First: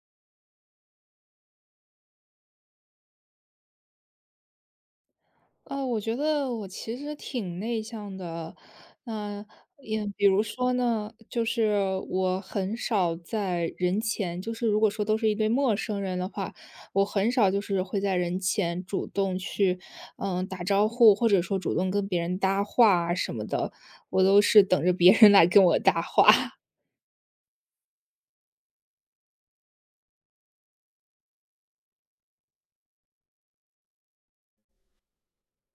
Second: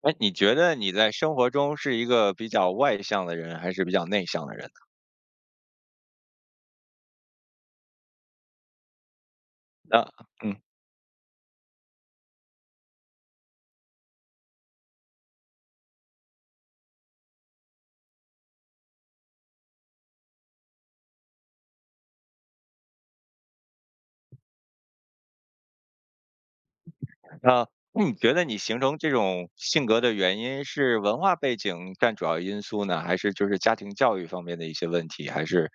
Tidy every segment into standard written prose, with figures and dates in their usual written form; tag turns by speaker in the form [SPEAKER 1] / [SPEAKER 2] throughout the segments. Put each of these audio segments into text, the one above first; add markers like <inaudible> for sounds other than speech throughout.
[SPEAKER 1] 哎，你觉得你在生活中是一个比较外向的人，还是比较内向的人呢？
[SPEAKER 2] 我觉得我其实挺内向的，那
[SPEAKER 1] 那
[SPEAKER 2] 也比如
[SPEAKER 1] 嗯，
[SPEAKER 2] 说呢，就是我很少在人前，就是如果说都是一对陌生人的话，我很少就是会在人前主动去，打招呼，或者说主动跟别人搭话啊什么的，我都是等着别人来跟我搭话。<laughs>
[SPEAKER 1] 那那你觉得你形成这种性格的原因是文化背景占主要因素呢，还是就是家庭教育方面的一些问题，还是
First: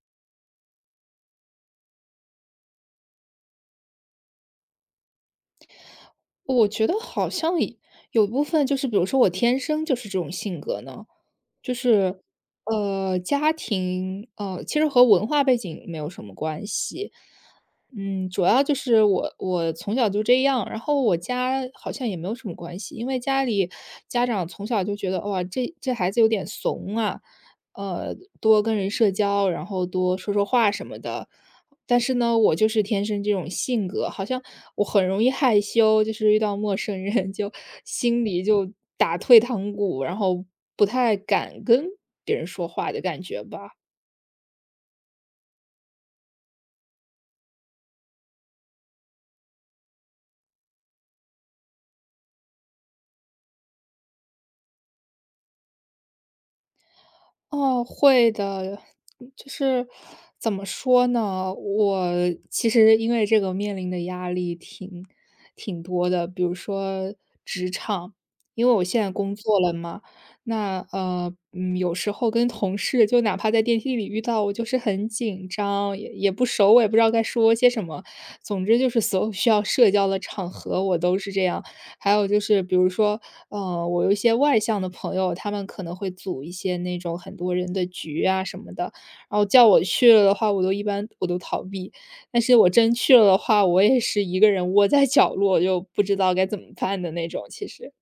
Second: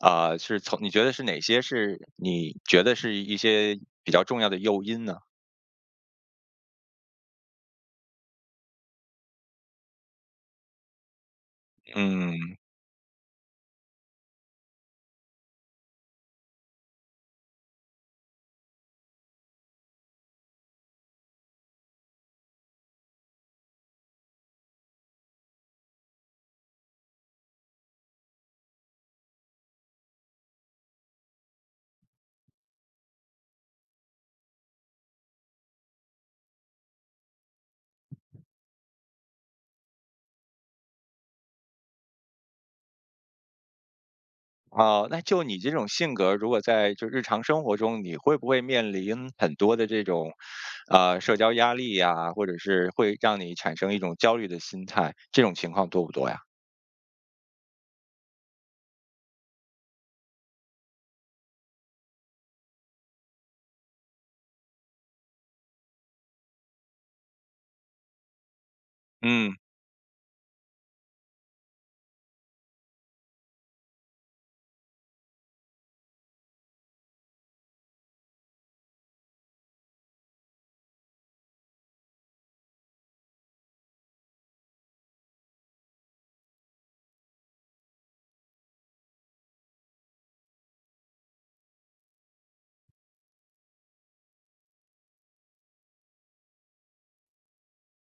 [SPEAKER 1] 是从你觉得是哪些是你觉得是一些比较重要的诱因呢？
[SPEAKER 2] 我觉得好像也有部分就是比如说我天生就是这种性格呢，就是，
[SPEAKER 1] 嗯。
[SPEAKER 2] 家庭，其实和文化背景没有什么关系。嗯，主要就是我从小就这样，然后我家好像也没有什么关系，因为家里家长从小就觉得哇，这孩子有点怂啊，多跟人社交，然后多说说话什么的。但是呢，我就是天生这种性格，好像我很容易害羞，就是遇到陌生人 <laughs> 就心里就打退堂鼓，然后不太敢跟别人说话的感觉吧。
[SPEAKER 1] 哦，那就你这种性格，如果在就日常生活中，你会不会面临很多的这种社交压力呀，或者是会让你产生一种焦虑的心态，这种情况多不多呀？
[SPEAKER 2] 哦，会的。就是怎么说呢，我其实因为这个面临的压力挺多的。比如说职场，因为我现在工
[SPEAKER 1] 嗯。
[SPEAKER 2] 作了嘛，那有时候跟同事就哪怕在电梯里遇到，我就是很紧张，也不熟，我也不知道该说些什么。总之就是所有需要社交的场合，我都是这样。还有就是比如说，嗯，我有一些外向的朋友，他们可能会组一些那种很多人的局啊什么的，然后叫我去了的话，我一般都逃避。但是我真去了的话，我也是一个人窝在角落，就不知道该怎么办的那种，其实。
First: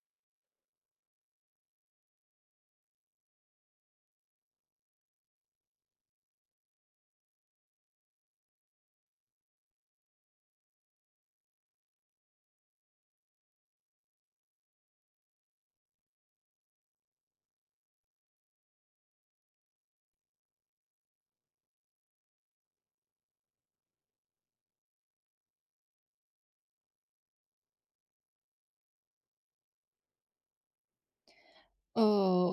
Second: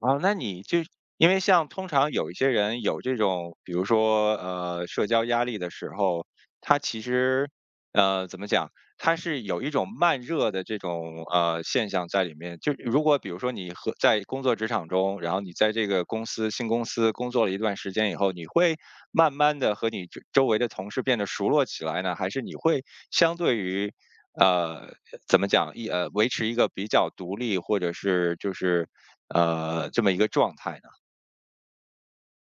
[SPEAKER 1] 啊，那你就因为像通常有一些人有这种，比如说社交压力的时候，他其实呃怎么讲，他是有一种慢热的这种现象在里面。就如果比如说你和在工作职场中，然后你在这个公司新公司工作了一段时间以后，你会慢慢的和你周围的同事变得熟络起来呢，还是你会相对于呃，怎么讲？一呃，维持一个比较独立，或者是就是这么一个状态呢？
[SPEAKER 2] 呃，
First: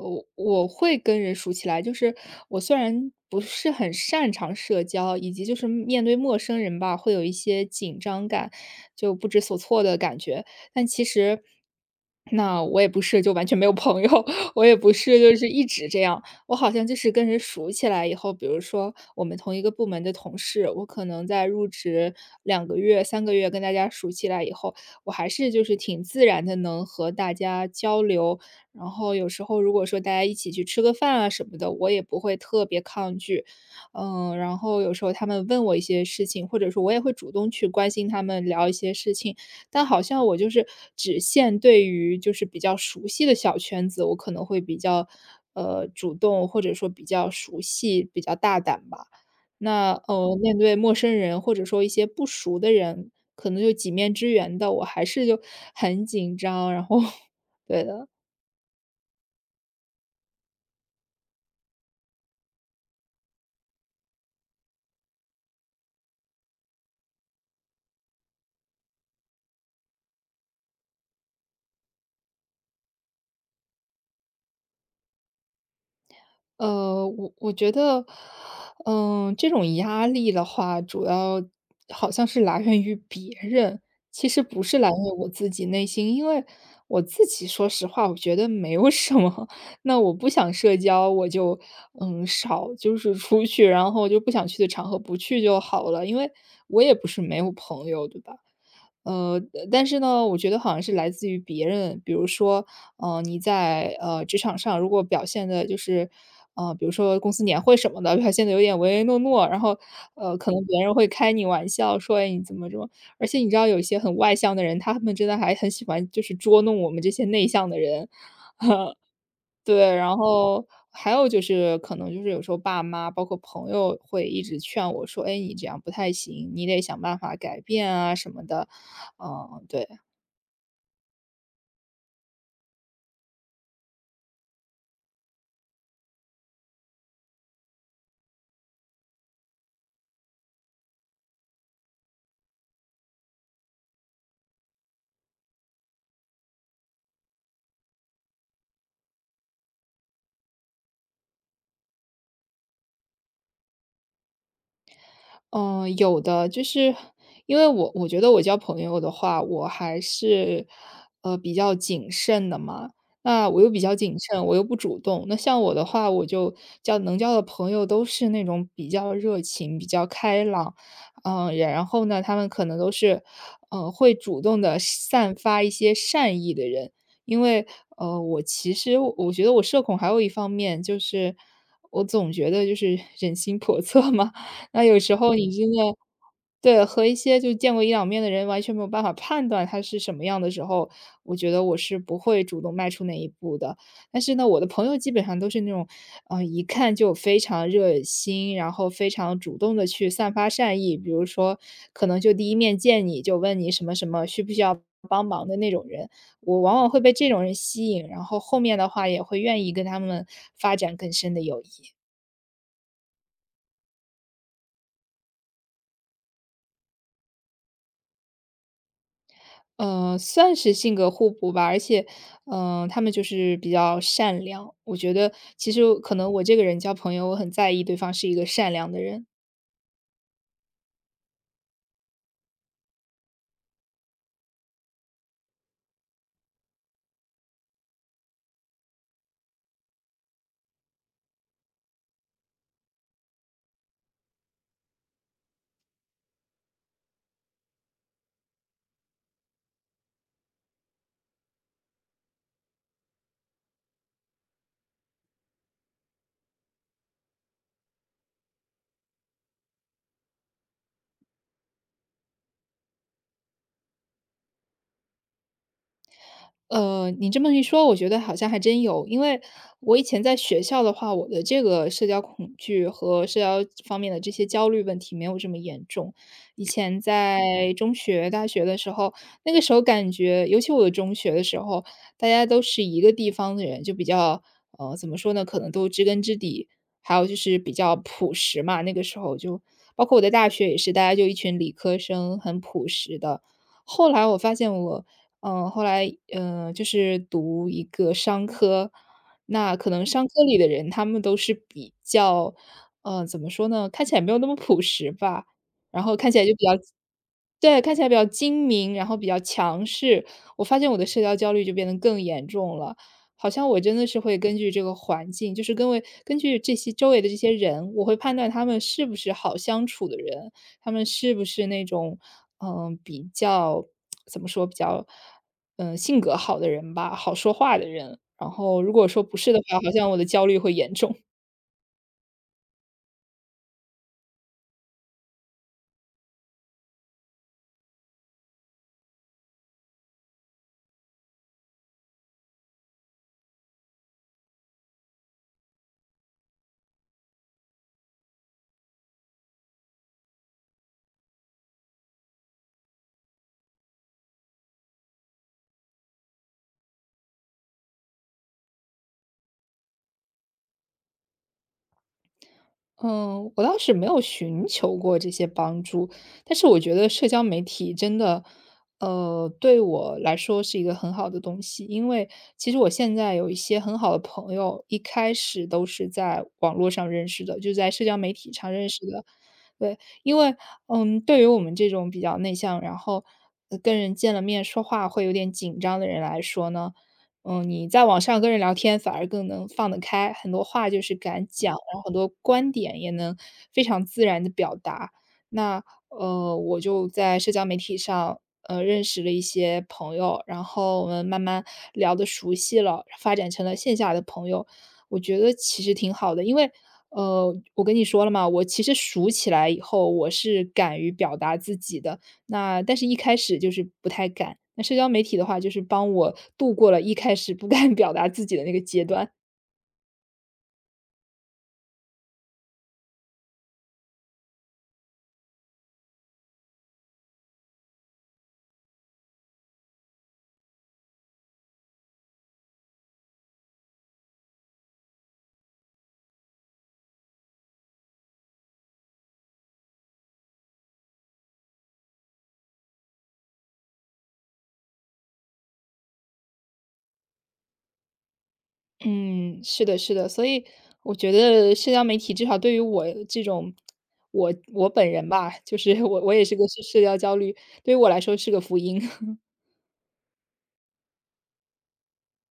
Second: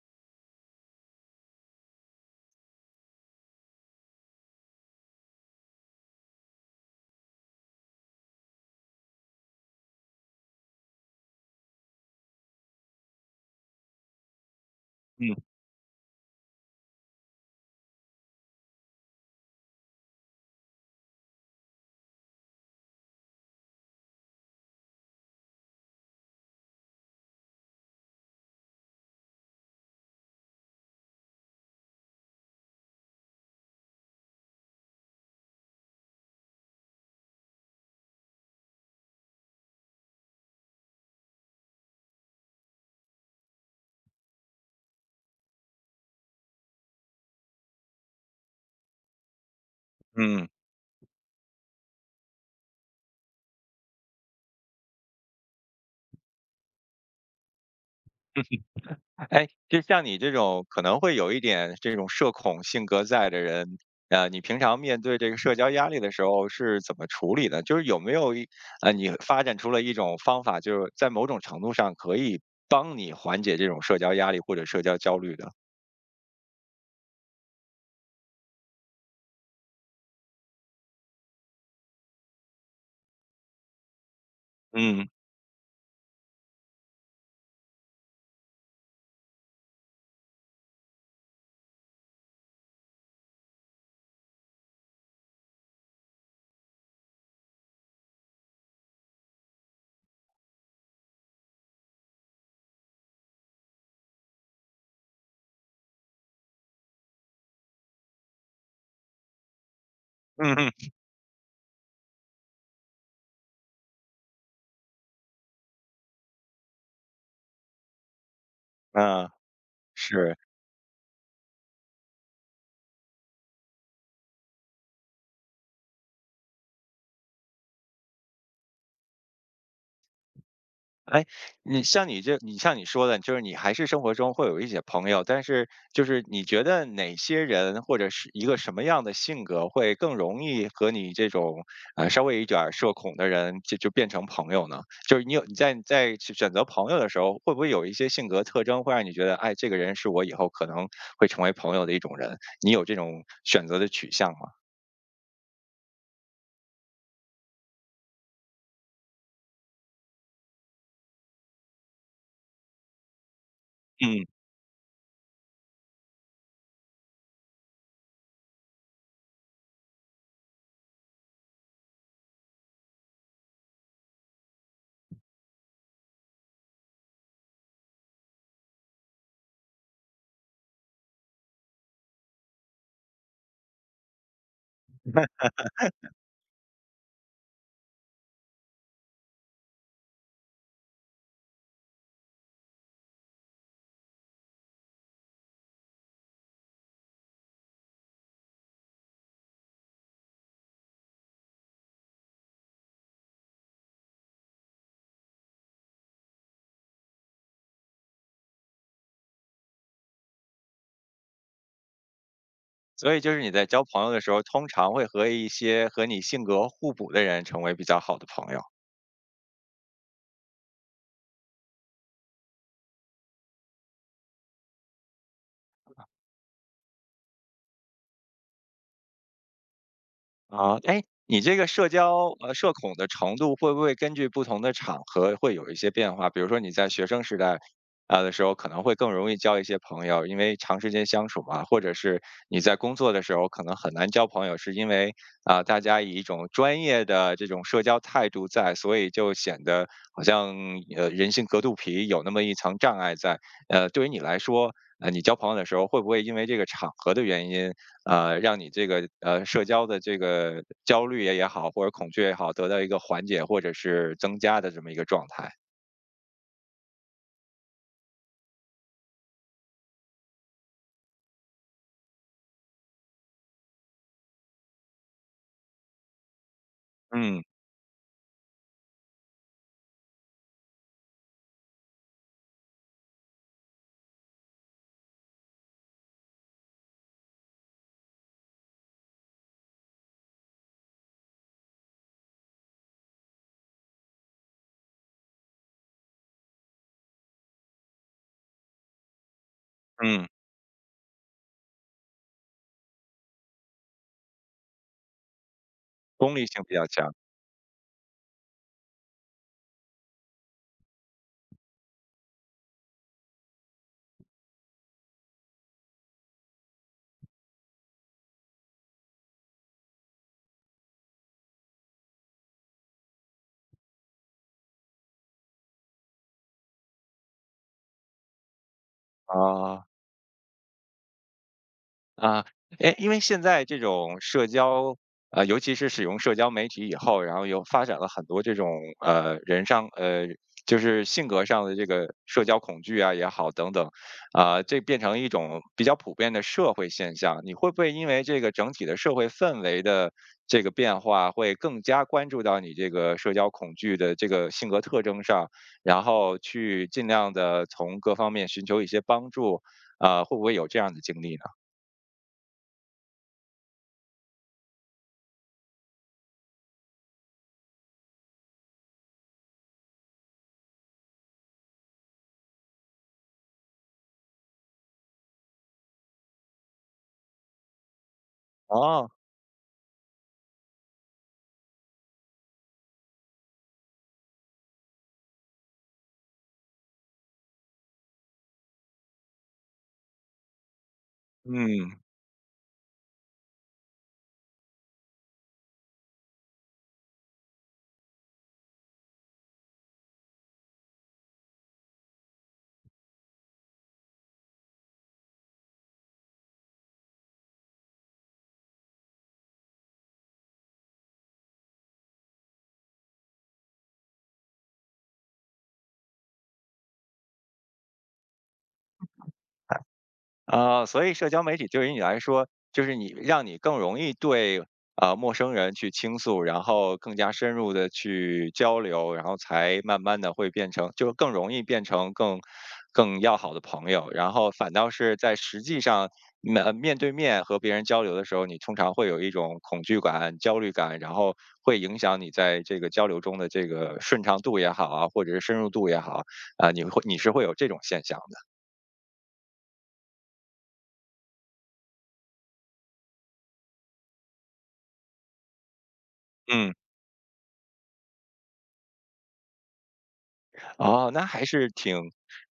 [SPEAKER 2] 我会跟人熟起来，就是我虽然不是很擅长社交，以及就是面对陌生人吧，会有一些紧张感，就不知所措的感觉。但其实，那我也不是就完全没有朋友，<laughs> 我也不是
[SPEAKER 1] 嗯。
[SPEAKER 2] 就是一直这样。我好像就是跟人熟起来以后，比如说我们同一个部门的同事，我可能在入职两个月、三个月跟大家熟起来以后，我还是就是挺自然的能和大家交流，然后有时候如果说大家一起去吃个饭啊什么的，我也不会特别抗拒。嗯，然后有时候他们问我一些事情，或者说我也会主动去关心他们聊一些事情，但好像我就是只限对于就是比较熟悉的小圈子，我可能会比较主动，或者说比较熟悉、比较大胆吧。那
[SPEAKER 1] 嗯，
[SPEAKER 2] 面对陌生人或者说一些不熟的人，可能就几面之缘的，我还是就很紧张，然后 <laughs> 对的。
[SPEAKER 1] 哎，就像你这种可能会有一点这种社恐性格在的人，你平常面对这个社交压力的时候是怎么处理的？就是有没有一呃，你发展出了一种方法，就是在某种程度上可以帮你缓解这种社交压力或者社交焦虑的？
[SPEAKER 2] 我觉得，嗯，这种压力的话，主要好像是来源于别人，其实不是来源
[SPEAKER 1] 嗯
[SPEAKER 2] 于我自己内心。因为我自己说实话，我觉得没有什么。<laughs> 那我不想社交，我就嗯少就是出去，然后就不想去的场合不去就好了。因为我也不是没有朋友，对吧？呃，但是呢，我觉得好像是来自于别人，比如说，你在职场上如果表现的就是，比如说公司年会什么的，<laughs> 表现的有点唯唯诺诺，然后可
[SPEAKER 1] 嗯
[SPEAKER 2] 能
[SPEAKER 1] 嗯。
[SPEAKER 2] 别人会开你玩笑说，哎，你怎么这么？而且你知道，有一些很外向的人，他们真的还很喜欢就是捉弄我们这些内向的人，
[SPEAKER 1] 啊，
[SPEAKER 2] 对，然
[SPEAKER 1] 是。
[SPEAKER 2] 后。还有就是，可能就是有时候爸妈，包括朋友会一直劝我说：“哎，你这样不太行，你得想办法改变啊什么的。”嗯，对。
[SPEAKER 1] 哎，你像你说的，就是你还是生活中会有一些朋友，但是就是你觉得哪些人或者是一个什么样的性格会更容易和你这种稍微有一点儿社恐的人就变成朋友呢？就是你在去选择朋友的时候，会不会有一些性格特征会让你觉得，哎，这个人是我以后可能会成为朋友的一种人？你有这种选择的取向吗？
[SPEAKER 2] 嗯，有的，就是因为我觉得我交朋友的话，我还是比较谨慎的嘛。那我又比较谨
[SPEAKER 1] 嗯，
[SPEAKER 2] 慎，我又不主动。那像我的话，我就交能交的朋友都是那种比较热情、比较开朗，嗯，然后呢，他们可能都是会主动的散发一些善意的人。因为我其实我觉得我社恐还有一方面就是，我总觉得就是人心叵测嘛。那有时候你真的对，和一些就见过一两面的人完全没有办法判断他是什么样的时候，我觉得我是不会主动迈出那一步的。但是呢，我的朋友基本上都是那种，嗯，一看就非常热心，然后非常主动的去散发善意，比如说可能就第一面见你就问你什么什么需不需要帮忙的那种人，我往往会被这种人吸引，然后后面的话也会愿意跟他们发展更深的友谊。
[SPEAKER 1] 所以就是你在交朋友的时候，通常会和一些和你性格互补的人成为比较好的朋友。
[SPEAKER 2] 嗯，算是性格互补吧，而且，嗯、他们就是比较善良。我觉得其实可能我这个人交朋友，我很在意对方是一个善良的人，
[SPEAKER 1] 啊，哎，你这个社恐的程度会不会根据不同的场合会有一些变化？比如说你在学生时代的时候，可能会更容易交一些朋友，因为长时间相处嘛，或者是你在工作的时候可能很难交朋友，是因为大家以一种专业的这种社交态度在，所以就显得好像人心隔肚皮有那么一层障碍在。呃，对于你来说，呃，你交朋友的时候会不会因为这个场合的原因？呃，让你这个社交的这个焦虑也好，或者恐惧也好，得到一个缓解或者是增加的这么一个状态。
[SPEAKER 2] 你这么一说，我觉得好像还真有。因为我以前在学校的话，我的这个社交恐惧和社交方面的这些焦虑问题没有这么严重。以前
[SPEAKER 1] 嗯。
[SPEAKER 2] 在中学、大学的时候，那个时候感觉，尤其我的中学的时候，大家都是一个地方的人，就比较，怎么说呢，可能都知根知底，还有就是比较朴实嘛。那个时候就包括我在大学也是，大家就一群理科生，很朴实的。后来我发现我嗯，后来，嗯，就是读一个商科，那可能
[SPEAKER 1] 嗯，
[SPEAKER 2] 商科里的人他们都是比较，嗯，怎么说呢，看起来没有那么朴实吧，然后看
[SPEAKER 1] 功
[SPEAKER 2] 起
[SPEAKER 1] 利
[SPEAKER 2] 来就
[SPEAKER 1] 性
[SPEAKER 2] 比较
[SPEAKER 1] 比较强
[SPEAKER 2] 对，看起来比较精明，然后比较强势。我发现我的社交焦虑就变得更严重了，好像我真的是会根据这个环境，就是根据这些周围的这些人，我会判断他们是不是好相处的人。他们是不是那种，嗯、比较怎么说，比较，嗯、性格好的人吧，好说话的人。然后如果说不是的话，
[SPEAKER 1] 啊。
[SPEAKER 2] 好像我的焦虑会严重。
[SPEAKER 1] 啊。诶，因为现在这种社交，呃，尤其是使用社交媒体以后，然后又发展了很多这种呃人上呃，就是性格上的这个社交恐惧啊也好等等，这变成一种比较普遍的社会现象。你会不会因为这个整体的社会氛围的这个变化，会更加关注到你这个社交恐惧的这个性格特征上，然后去尽量的从各方面寻求一些帮助？会不会有这样的经历呢？
[SPEAKER 2] 嗯，我倒是没有寻求过这些帮助，但是我觉得社交媒体真的，对我来说是一个很好的东西，因为其实我现在有一些很好的朋友，一开始都是在网络上认识的，就在社交媒体上认识
[SPEAKER 1] 哦。
[SPEAKER 2] 的。对，因为嗯，对于我们这种比较内向，然后跟人见了面说话会有点紧张的人来说呢，嗯，你在网上跟人聊天反而更能放得开，很多话就是敢讲，然
[SPEAKER 1] 嗯。
[SPEAKER 2] 后很多观点也能非常自然的表达。那，我就在社交媒体上，认识了一些朋友，然后我们慢慢聊得熟悉了，发展成了线下的朋友。我觉得其实挺好的，因为，我跟你说了嘛，我其实熟起来以后，我是敢于表达自己的。那但是一开始就是不太敢，那社交媒体的话就是帮我度过了一开始不 <laughs> 敢表达自己的那个阶段。
[SPEAKER 1] 啊，所以社交媒体对于你来说，就是让你更容易对陌生人去倾诉，然后更加深入的去交流，然后才慢慢的会变成，就更容易变成更要好的朋友。然后反倒是在实际上面对面和别人交流的时候，你通常会有一种恐惧感、焦虑感，然后会影响你在这个交流中的这个顺畅度也好啊，或者是深入度也好啊，你会有这种现象的。
[SPEAKER 2] 嗯，是的，是的，所以我觉得社交媒体至少对于我这种我本人吧，就是我也是个
[SPEAKER 1] 嗯。
[SPEAKER 2] 社交焦虑，对于我来说是个福音。<laughs>
[SPEAKER 1] 哦，那还是挺。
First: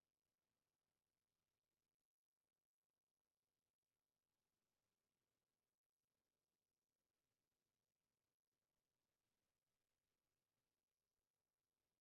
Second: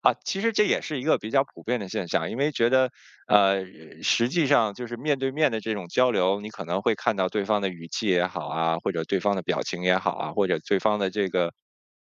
[SPEAKER 1] 啊，其实这也是一个比较普遍的现象，因为觉得，呃，实际上就是面对面的这种交流，你可能会看到对方的语气也好啊，或者对方的表情也好啊，或者对方的这个，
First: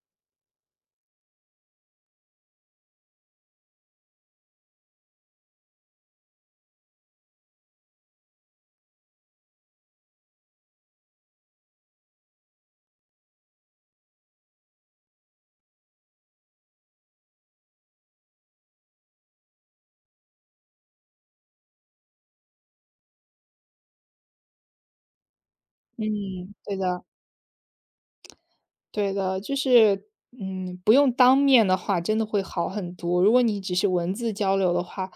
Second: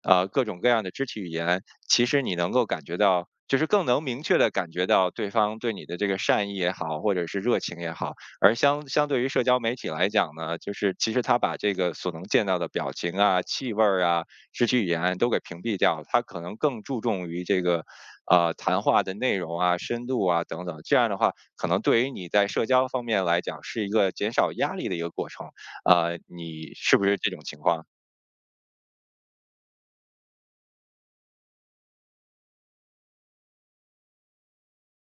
[SPEAKER 1] 呃，各种各样的肢体语言，其实你能够感觉到，就是更能明确的感觉到对方对你的这个善意也好，或者是热情也好。而相对于社交媒体来讲呢，就是其实他把这个所能见到的表情啊、气味儿啊。肢体语言都给屏蔽掉了，他可能更注重于这个，呃，谈话的内容啊、深度啊等等。这样的话，可能对于你在社交方面来讲，是一个减少压力的一个过程。呃，
[SPEAKER 2] 嗯，
[SPEAKER 1] 你
[SPEAKER 2] 对
[SPEAKER 1] 是
[SPEAKER 2] 的。
[SPEAKER 1] 不是这种情况呢？
[SPEAKER 2] 对的，就是，嗯，不用当面的话，真的会好很多。如果你只是文字交流的话，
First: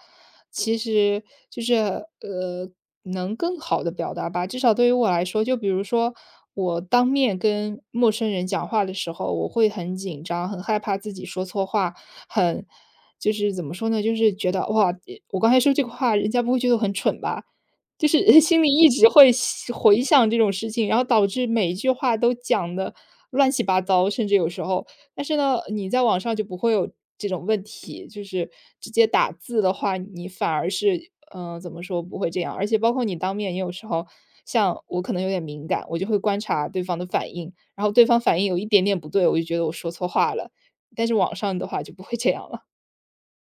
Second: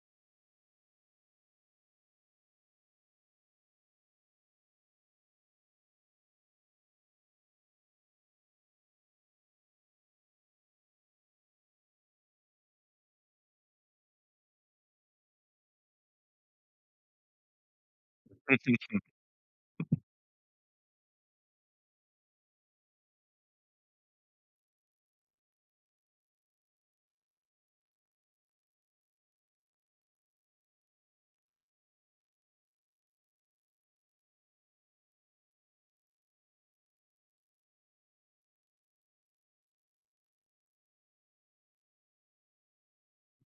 [SPEAKER 2] 其实就是呃，能更好的表达吧。至少对于我来说，就比如说我当面跟陌生人讲话的时候，我会很紧张，很害怕自己说错话，很就是怎么说呢，就是觉得哇，我刚才说这个话，人家不会觉得我很蠢吧？就是 <laughs> 心里一直会想回想这种事情，然后导致每一句话都讲的乱七八糟，甚至有时候。但是呢，你在网上就不会有这种问题，就是直接打字的话，你反而是嗯、怎么说不会这样。而且包括你当面，也有时候像我可能有点敏感，我就会观察对方的反应，然后对方反应有一点点不对，我就觉得我说错话了。但是网上的话就不会这样了。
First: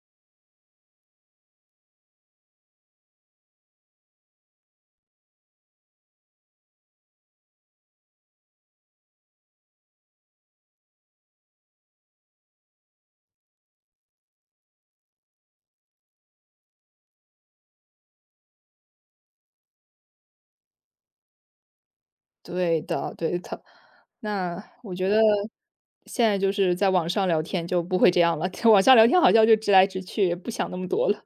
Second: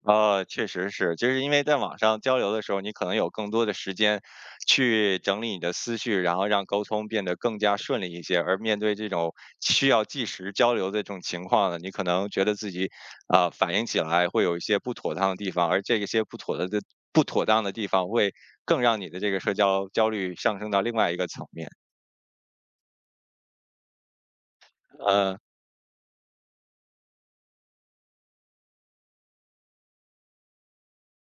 [SPEAKER 1] 呃，确实是，就是因为在网上交流的时候，你可能有更多的时间去整理你的思绪，然后让沟通变得更加顺利一些。而面对这种需要即时交流的这种情况呢，你可能觉得自己反应起来会有一些不妥当的地方，而这些不妥当的地方会更让你的这个社交焦虑上升到另外一个层面。
[SPEAKER 2] 对的，对的。那我觉得
[SPEAKER 1] 呃，
[SPEAKER 2] 现在就是在网上聊天就不会这样了，<laughs> 网上聊天好像就直来直去，不想那么多了。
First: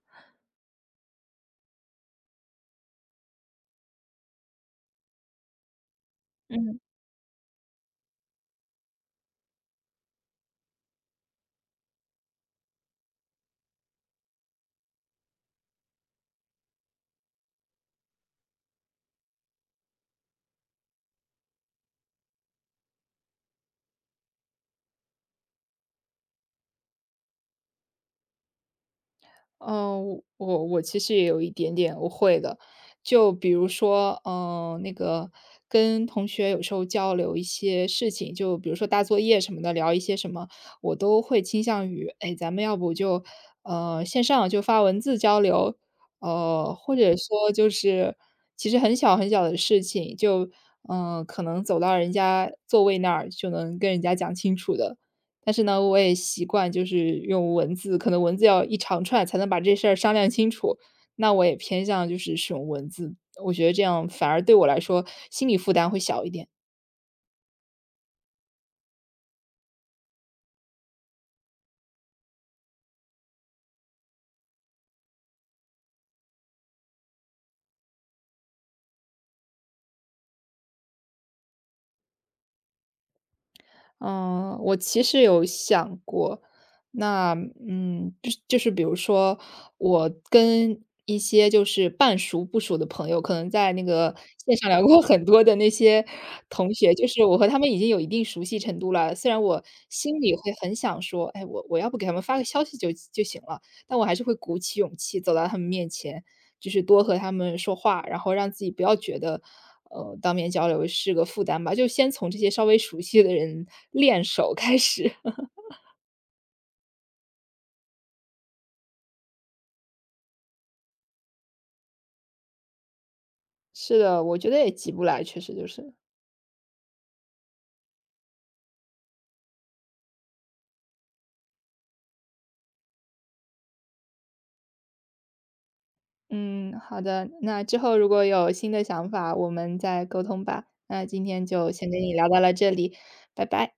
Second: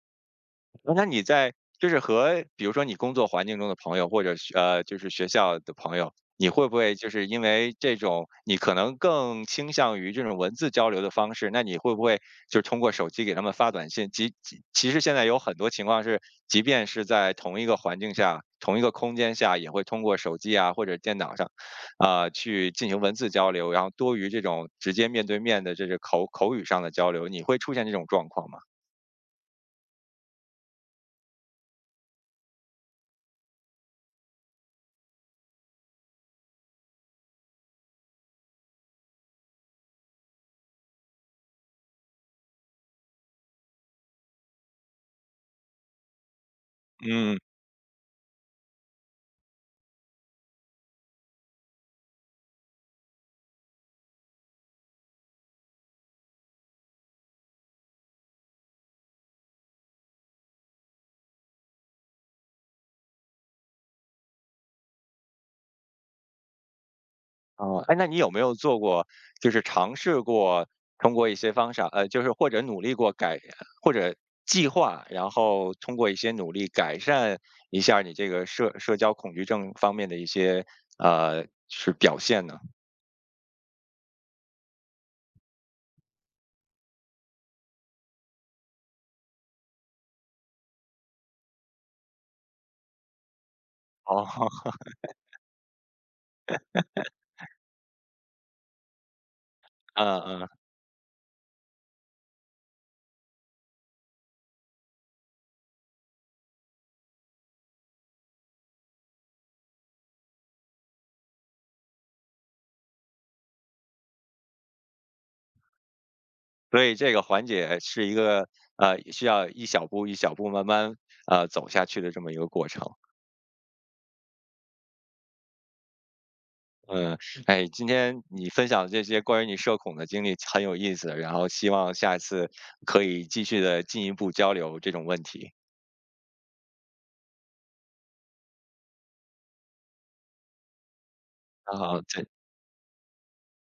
[SPEAKER 1] 那你在就是和比如说你工作环境中的朋友，或者就是学校的朋友，你会不
[SPEAKER 2] 嗯。
[SPEAKER 1] 会就是因为这种你可能更倾向于这种文字交流的方式？那你会不会就通过手机给他们发短信？即其实现在有很多情况是，即便是在同一个环境下、同一个空间下，也会通过手机啊或者电脑上去进行文字交流，然后多于这种直接面对面的这个口语上的交流，你会出现这种状况吗？
[SPEAKER 2] 嗯，我其实也有一点点我会的，就比如说，嗯，那个跟同学有时候交流一些事情，就比如说大作业什么的，聊一些什么，我都会倾向于，哎，咱们要不就线上就发文字交流，或者
[SPEAKER 1] 嗯。
[SPEAKER 2] 说就是其实很小很小的事情，就嗯、可能走到人家座位那儿就能跟人家讲清楚的，但是呢，我也习惯就是用文字，可能文字要一长串才能把这事儿商量清楚。那我也偏向就是使用文字，我觉得这样反而对我来说心理负担会小一点。
[SPEAKER 1] 哦，哎，那你有没有做过，就是尝试过通过一些方法，呃，就是或者努力过改，或者计划，然后通过一些努力改善一下儿你这个社交恐惧症方面的一些表现呢？
[SPEAKER 2] 嗯，我其实有想过，那嗯，就是比如说，我跟一些就是半熟不熟的朋友，可能在那个
[SPEAKER 1] 哦。
[SPEAKER 2] 线上
[SPEAKER 1] <laughs>
[SPEAKER 2] 聊过很多的那些同学，就是我和他们已经有一定熟悉程度了。虽然我心
[SPEAKER 1] 嗯
[SPEAKER 2] 里
[SPEAKER 1] 嗯。
[SPEAKER 2] 会很想说，哎，我要不给他们发个消息就行了，但我还是会鼓起勇气走到他们面前，就是多和他们说话，然后让自己不要觉得，当面交流是个负担吧，就先从这些稍微熟悉的人练手开始。<laughs>
[SPEAKER 1] 所以这个缓解是一个需要一小步一小步慢慢走下去的这么一个过程。
[SPEAKER 2] 是的，我觉得也急不来，确实就是。
[SPEAKER 1] 嗯，哎，今天你分享的这些关于你社恐的经历很有意思，然后希望下一次可以继续的进一步交流这种问题。
[SPEAKER 2] 嗯，好的，那之后如果有新的想法，我们再沟通吧。那今天就
[SPEAKER 1] 啊，
[SPEAKER 2] 先跟
[SPEAKER 1] 好，
[SPEAKER 2] 你
[SPEAKER 1] 再
[SPEAKER 2] 聊到了这里，拜拜。